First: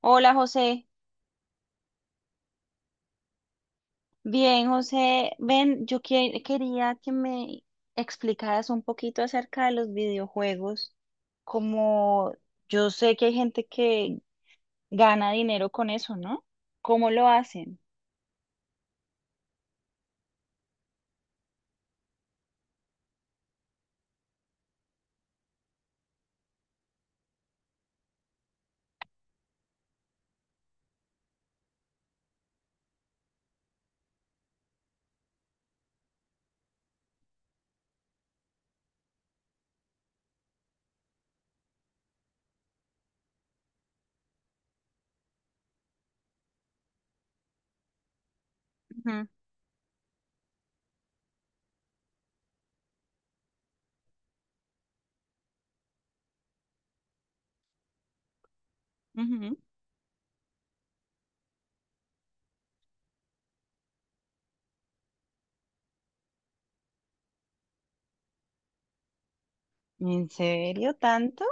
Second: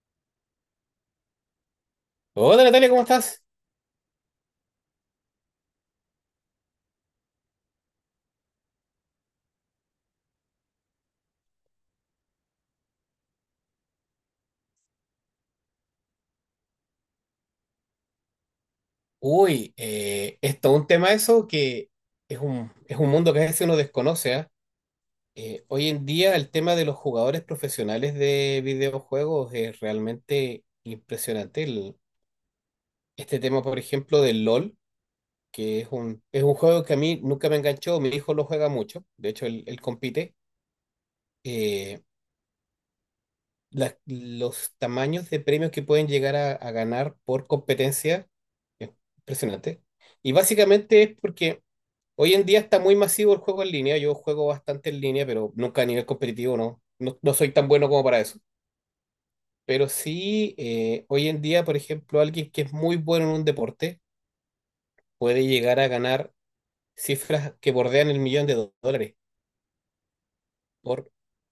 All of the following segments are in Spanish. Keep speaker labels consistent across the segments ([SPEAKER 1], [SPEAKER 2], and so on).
[SPEAKER 1] Hola José,
[SPEAKER 2] Hola Natalia, ¿cómo estás?
[SPEAKER 1] bien José, ven, yo quería que me explicaras un poquito acerca de los videojuegos, como yo sé que hay gente que gana dinero con eso, ¿no? ¿Cómo lo hacen?
[SPEAKER 2] Uy, es todo un tema eso que es un mundo que a veces uno desconoce, ¿ah? Hoy en día el tema de los jugadores profesionales de videojuegos es realmente impresionante. Este tema, por ejemplo, del LOL, que es un juego que a mí nunca me enganchó, mi hijo lo juega mucho, de hecho él compite. Eh, los tamaños de premios que pueden llegar a ganar por competencia es
[SPEAKER 1] Ujú.
[SPEAKER 2] impresionante. Y básicamente es porque... Hoy en día está muy masivo el juego en línea. Yo juego bastante en línea, pero nunca a nivel competitivo, no. No, no soy tan bueno como para eso.
[SPEAKER 1] Ujú.
[SPEAKER 2] Pero sí, hoy en día, por ejemplo, alguien que es muy bueno en un deporte puede llegar a ganar cifras que bordean el millón de dólares.
[SPEAKER 1] ¿En serio
[SPEAKER 2] Por,
[SPEAKER 1] tanto?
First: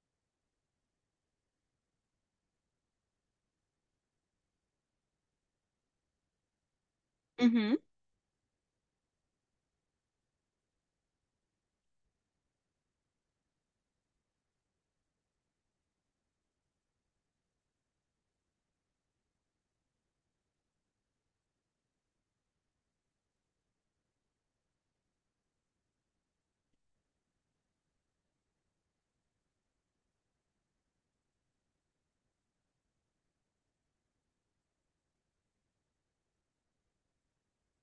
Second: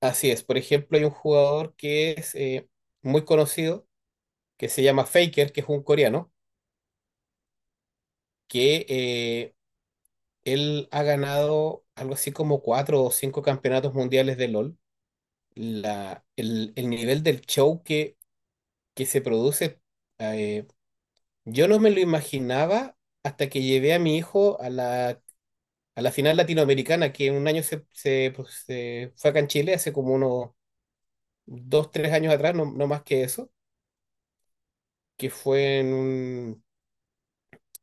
[SPEAKER 2] así es. Por ejemplo, hay un jugador que es muy conocido, que se llama Faker, que es un coreano,
[SPEAKER 1] Ujú.
[SPEAKER 2] que él ha ganado algo así como cuatro o cinco campeonatos mundiales de LOL. El nivel del show que se produce, eh, yo no me lo imaginaba hasta que llevé a mi hijo a la final latinoamericana, que un año pues, se fue acá en Chile, hace como unos dos, tres años atrás, no, no más que eso, que fue en un,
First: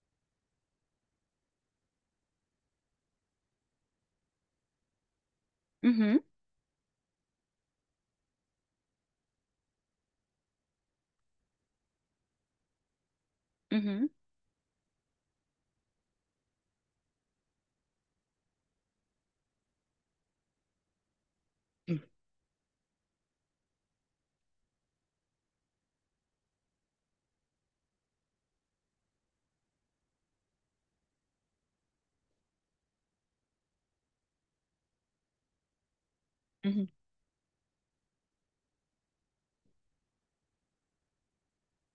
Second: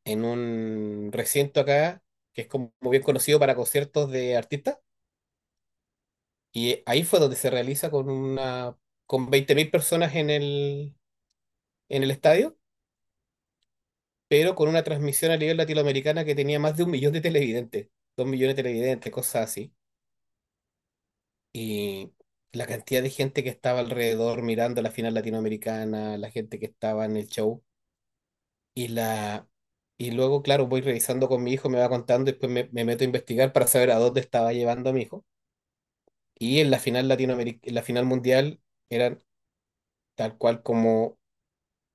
[SPEAKER 2] en un recinto acá, que es como bien conocido para conciertos de artistas,
[SPEAKER 1] Ujú.
[SPEAKER 2] y ahí fue donde se realiza con una... con 20.000 personas en el estadio,
[SPEAKER 1] Ujú.
[SPEAKER 2] pero con una transmisión a nivel latinoamericana que tenía más de un millón de televidentes, dos millones de televidentes, cosas así. Y la cantidad de gente que estaba alrededor mirando la final latinoamericana, la gente que estaba en el show. Y la... y luego, claro, voy revisando con mi hijo, me va contando, después me meto a investigar para saber a dónde estaba llevando a mi hijo. Y en la final en la final mundial eran tal cual como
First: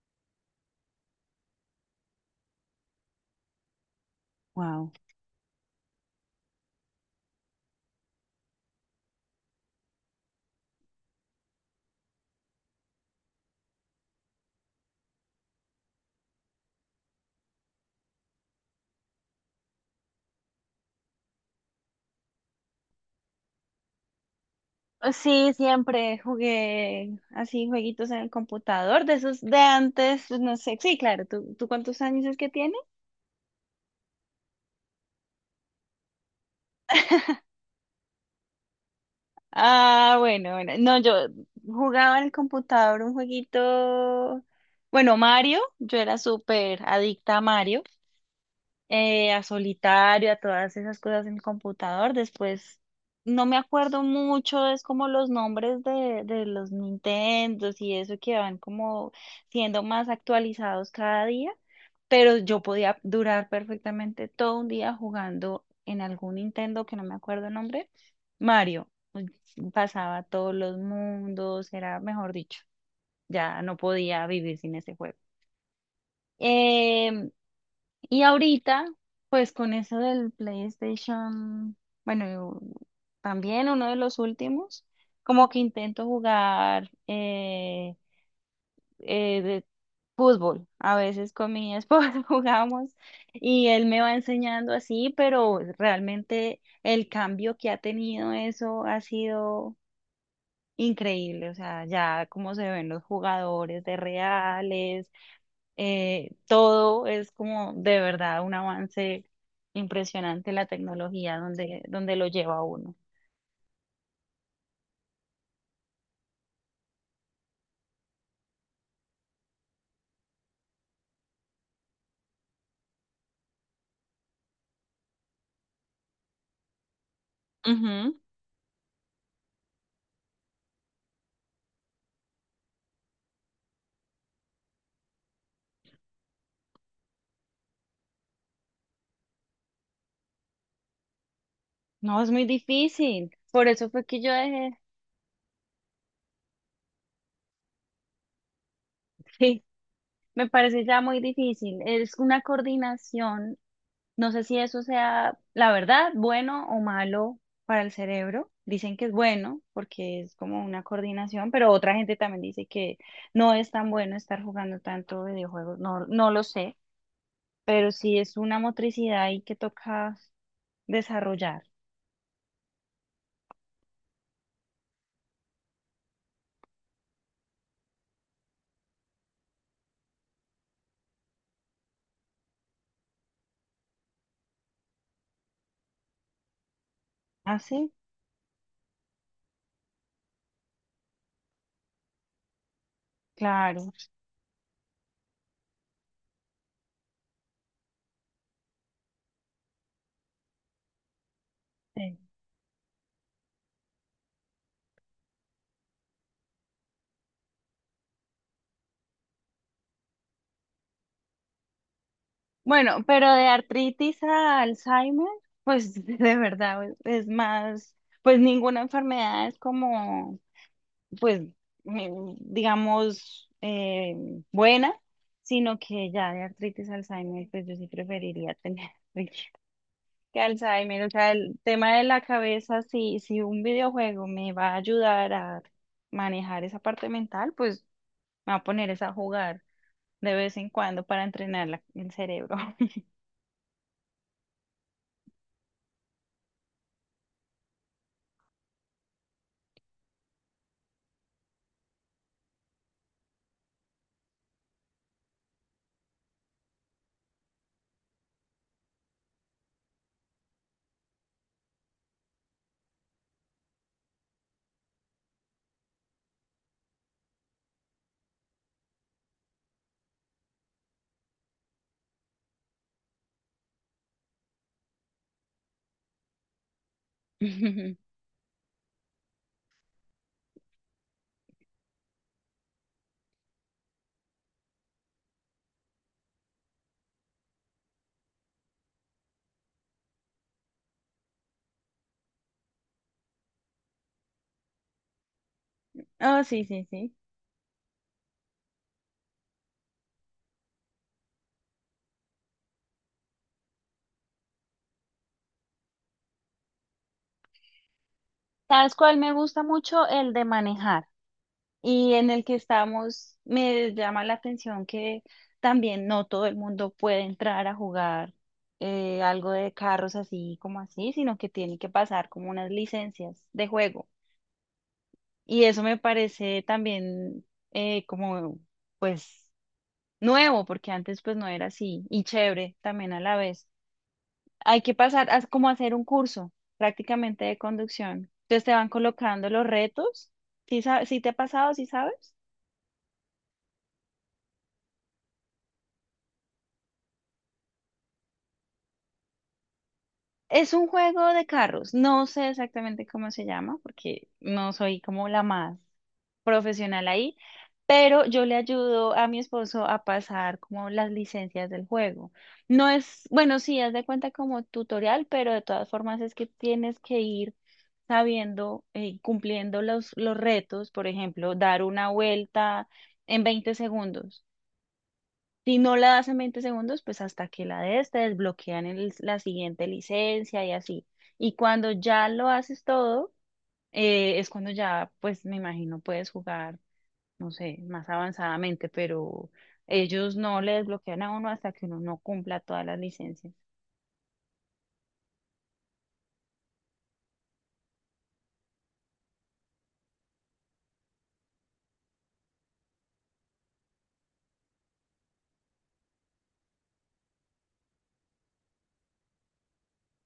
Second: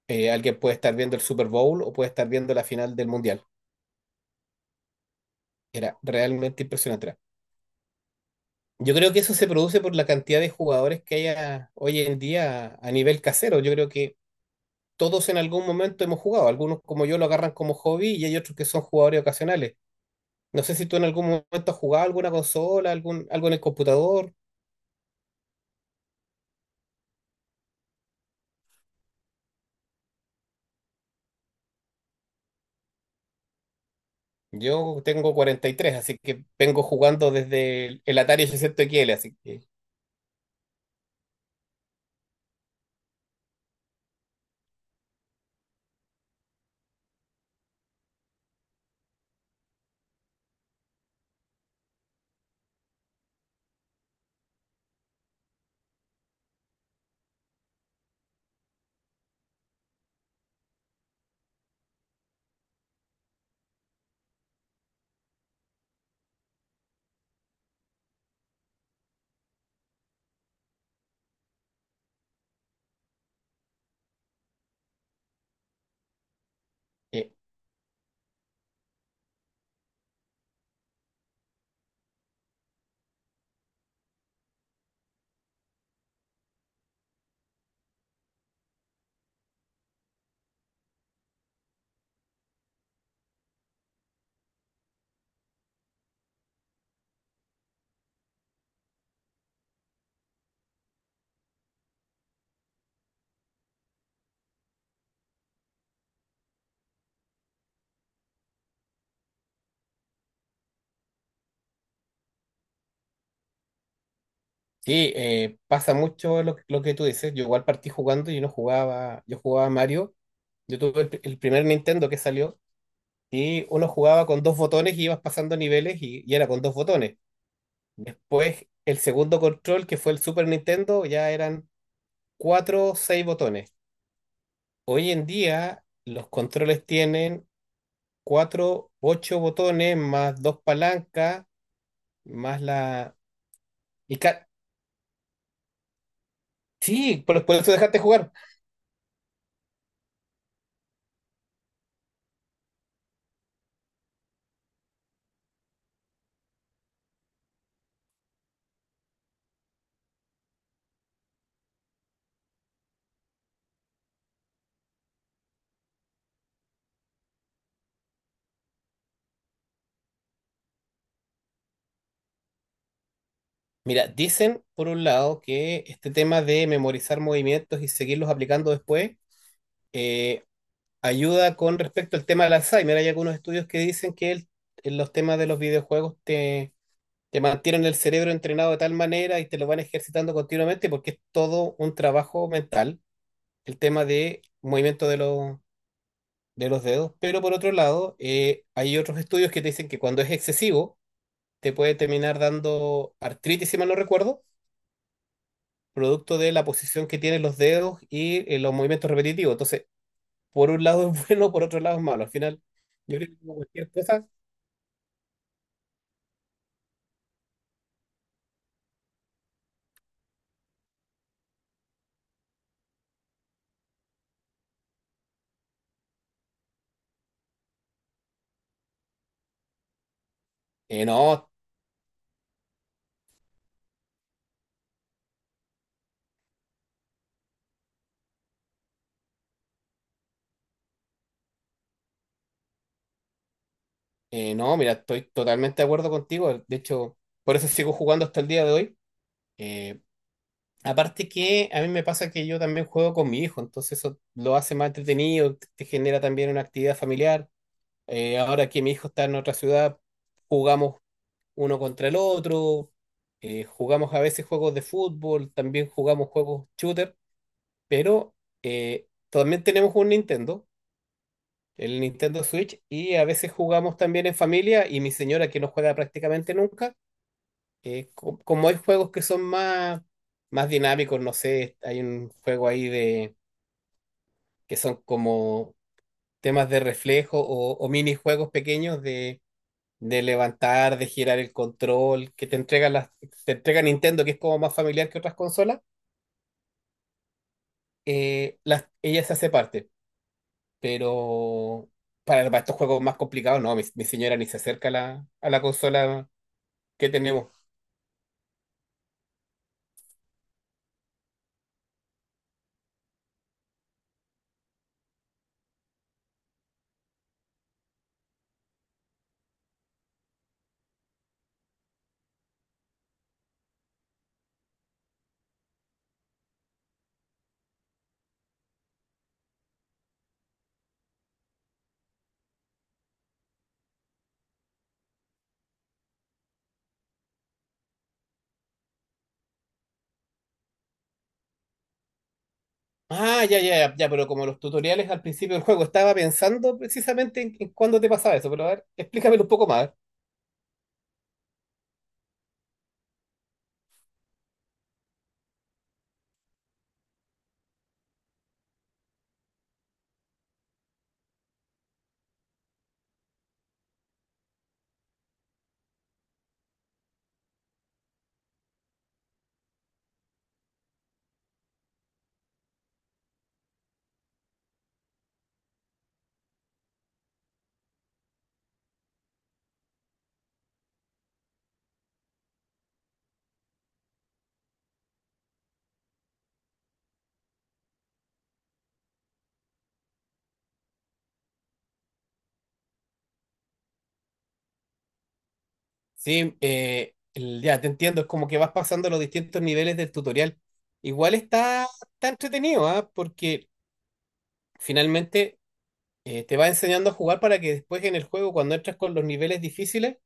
[SPEAKER 2] alguien puede estar viendo el Super Bowl o puede estar viendo la final del mundial.
[SPEAKER 1] Wow.
[SPEAKER 2] Era realmente impresionante. Yo creo que eso se produce por la cantidad de jugadores que hay hoy en día a nivel casero. Yo creo que todos en algún momento hemos jugado. Algunos como yo lo agarran como hobby y hay otros que son jugadores ocasionales. No sé si tú en algún momento has jugado alguna consola, algo en el computador.
[SPEAKER 1] Sí, siempre jugué así jueguitos en el computador, de esos de antes, pues, no sé, sí, claro, ¿tú cuántos años es que tienes?
[SPEAKER 2] Yo tengo 43, así que vengo jugando desde el Atari 800 XL. Así que
[SPEAKER 1] Ah, bueno, bueno, no, yo jugaba en el computador un jueguito, bueno, Mario, yo era súper adicta a Mario. A solitario, a todas esas cosas en el computador. Después, no me acuerdo mucho, es como los nombres de los Nintendos y eso que van como siendo más actualizados cada día, pero yo podía durar perfectamente todo un día jugando en algún Nintendo que no me acuerdo el nombre, Mario. Pues, pasaba todos los mundos, era mejor dicho, ya no podía vivir sin ese juego. Em,
[SPEAKER 2] eh,
[SPEAKER 1] y ahorita, pues con eso del PlayStation, bueno, también uno de los últimos, como que intento jugar de fútbol. A veces con mi esposo jugamos y él me va enseñando así, pero realmente el cambio que ha tenido eso ha sido increíble. O sea, ya como se ven los jugadores de reales, todo es como de verdad un avance impresionante la tecnología donde, donde lo lleva a uno.
[SPEAKER 2] sí, pasa mucho lo que tú dices. Yo igual partí jugando y no jugaba, yo jugaba Mario. Yo tuve el primer Nintendo que salió y uno jugaba con dos botones y ibas pasando niveles y era con dos botones.
[SPEAKER 1] Ujú.
[SPEAKER 2] Después, el segundo control, que fue el Super Nintendo, ya eran cuatro o seis botones. Hoy en día, los controles tienen cuatro, ocho botones, más dos palancas,
[SPEAKER 1] No, es muy
[SPEAKER 2] más la...
[SPEAKER 1] difícil. Por eso fue
[SPEAKER 2] Y
[SPEAKER 1] que yo
[SPEAKER 2] ca-
[SPEAKER 1] dejé.
[SPEAKER 2] Sí, por eso dejaste jugar.
[SPEAKER 1] Sí, me parece ya muy difícil. Es una coordinación. No sé si eso sea, la verdad, bueno o malo para el cerebro. Dicen que es bueno porque es como una coordinación, pero otra gente también dice que no es tan bueno estar jugando tanto videojuegos. No, no lo sé. Pero sí es una motricidad ahí que toca desarrollar.
[SPEAKER 2] Mira, dicen por un lado que este tema de memorizar movimientos y seguirlos aplicando después eh, ayuda con respecto al tema del Alzheimer. Hay algunos estudios que dicen que en los temas de los videojuegos te
[SPEAKER 1] ¿Ah,
[SPEAKER 2] mantienen
[SPEAKER 1] sí?
[SPEAKER 2] el cerebro entrenado de tal manera y te lo van ejercitando continuamente porque es todo un trabajo mental, el
[SPEAKER 1] Claro,
[SPEAKER 2] tema de movimiento de los dedos. Pero por otro lado, hay otros estudios que te dicen que cuando es excesivo, te puede
[SPEAKER 1] sí.
[SPEAKER 2] terminar dando artritis, si mal no recuerdo, producto de la posición que tienen los dedos y los movimientos repetitivos. Entonces, por un lado es bueno, por otro lado es malo. Al final...
[SPEAKER 1] Bueno,
[SPEAKER 2] Yo creo
[SPEAKER 1] pero
[SPEAKER 2] que
[SPEAKER 1] de
[SPEAKER 2] como cualquier
[SPEAKER 1] artritis
[SPEAKER 2] cosa,
[SPEAKER 1] a Alzheimer, pues de verdad es más, pues ninguna enfermedad es como, pues, digamos, buena, sino que ya de artritis a Alzheimer, pues yo sí preferiría tener. Que Alzheimer, o sea,
[SPEAKER 2] No,
[SPEAKER 1] el tema de la cabeza, si un videojuego me va a ayudar a manejar esa parte mental, pues me va a poner esa a jugar de vez en cuando para entrenar el cerebro.
[SPEAKER 2] no, mira, estoy totalmente de acuerdo contigo. De hecho, por eso sigo jugando hasta el día de hoy. Eh, aparte que a mí me pasa que yo también juego con mi hijo, entonces eso lo hace más entretenido, te genera también una actividad familiar. Ahora que mi hijo está en otra ciudad, jugamos uno contra el otro, jugamos a veces juegos de fútbol, también jugamos juegos shooter, pero también tenemos un Nintendo, el Nintendo Switch, y a veces jugamos también en familia y mi señora que no juega prácticamente nunca, como hay juegos que son más dinámicos, no sé, hay un juego ahí de que son como temas de reflejo o minijuegos pequeños de, levantar, de girar el control, que te entrega te entrega Nintendo, que es como más familiar que otras consolas,
[SPEAKER 1] Oh, sí, sí, sí.
[SPEAKER 2] ella se hace parte, pero... Para estos juegos más complicados, no, mi señora ni se acerca a la consola. ¿Qué tenemos?
[SPEAKER 1] ¿Sabes cuál me gusta mucho? El de manejar. Y en el que estamos, me llama la atención que también no todo el mundo puede entrar a jugar, algo de carros así como así, sino que tiene que pasar como unas licencias de juego. Y eso me parece también, como, pues, nuevo, porque antes pues no era así, y chévere también a la vez. Hay que pasar a como hacer un curso prácticamente de conducción. Entonces te van colocando los retos. ¿Sí, sí te ha pasado? ¿Sí sabes?
[SPEAKER 2] Ah, ya, ya, ya, ya, pero como los tutoriales al principio del juego, estaba pensando precisamente en cuándo te pasaba eso, pero a ver, explícamelo un poco más.
[SPEAKER 1] Es un juego de carros. No sé exactamente cómo se llama porque no soy como la más profesional ahí, pero yo le ayudo a mi esposo a pasar como las licencias del juego. No es, bueno, sí, haz de cuenta como tutorial, pero de todas formas es que tienes que ir sabiendo y cumpliendo los retos, por ejemplo, dar una vuelta en 20 segundos. Si no la das en 20 segundos, pues hasta que la des, te desbloquean la siguiente licencia y así. Y cuando ya lo haces todo, es cuando ya, pues me imagino, puedes jugar, no sé, más avanzadamente, pero ellos no le desbloquean a uno hasta que uno no cumpla todas las licencias.
[SPEAKER 2] Sí, ya te entiendo, es como que vas pasando los distintos niveles del tutorial. Igual está entretenido, ¿ah? Porque finalmente te va enseñando a jugar para que después en el juego, cuando entras con los niveles difíciles,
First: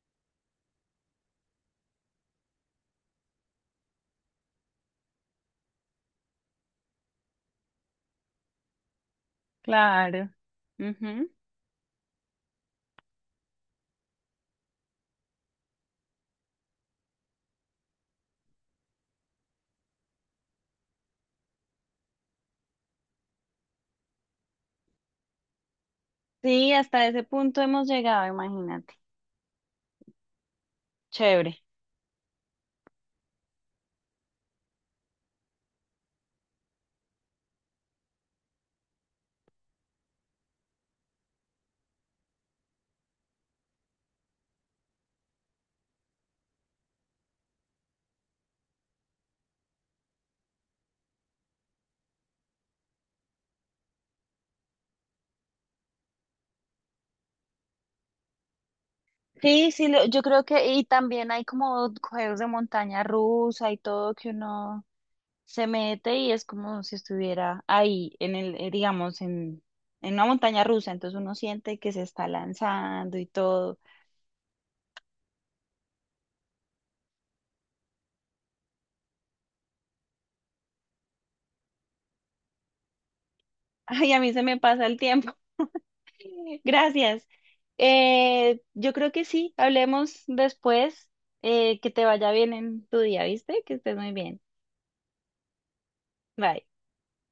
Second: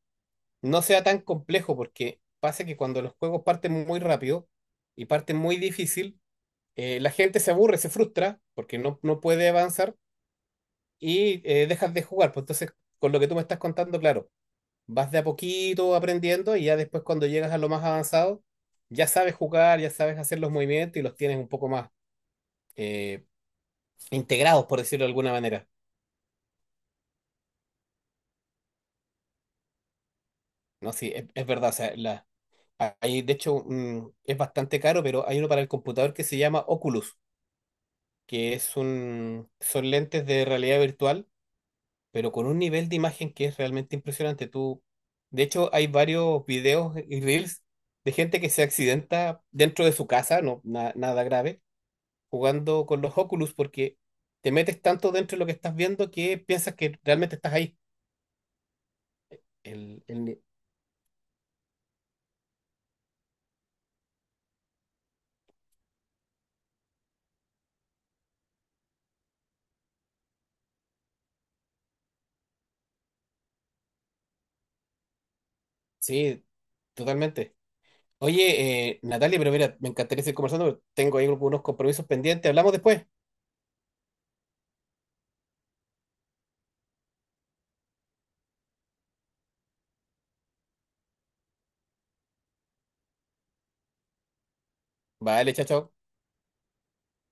[SPEAKER 2] no sea tan complejo, porque pasa que cuando los juegos parten muy rápido y parten muy difícil, la gente se aburre, se frustra porque no puede avanzar
[SPEAKER 1] Claro. Ujú.
[SPEAKER 2] y dejas de jugar. Pues entonces, con lo que tú me estás contando, claro, vas de a poquito aprendiendo y ya después cuando llegas a lo más avanzado, ya sabes jugar, ya sabes hacer los movimientos y los tienes un poco más eh, integrados, por decirlo de alguna manera.
[SPEAKER 1] Sí, hasta ese punto hemos llegado, imagínate.
[SPEAKER 2] No, sí, es
[SPEAKER 1] Chévere.
[SPEAKER 2] verdad. O sea, hay, de hecho, es bastante caro, pero hay uno para el computador que se llama Oculus, que son lentes de realidad virtual pero con un nivel de imagen que es realmente impresionante. Tú, de hecho, hay varios videos y reels de gente que se accidenta dentro de su casa, no nada grave, jugando con los Oculus porque te metes tanto dentro de lo que estás viendo que piensas que realmente estás ahí.
[SPEAKER 1] Sí, sí, yo
[SPEAKER 2] El ni-
[SPEAKER 1] creo que, y también hay como juegos de montaña rusa y todo que uno se mete y es como si estuviera ahí en el, digamos, en una montaña rusa, entonces uno siente que se está lanzando y todo.
[SPEAKER 2] Sí, totalmente. Oye, Natalia, pero mira, me encantaría seguir conversando, pero tengo ahí algunos compromisos pendientes. Hablamos después.
[SPEAKER 1] Ay, a mí se me pasa el tiempo. Gracias. Yo creo que sí, hablemos después. Que te vaya bien en tu día, ¿viste? Que estés muy bien.
[SPEAKER 2] Vale, chao, chao.
[SPEAKER 1] Bye.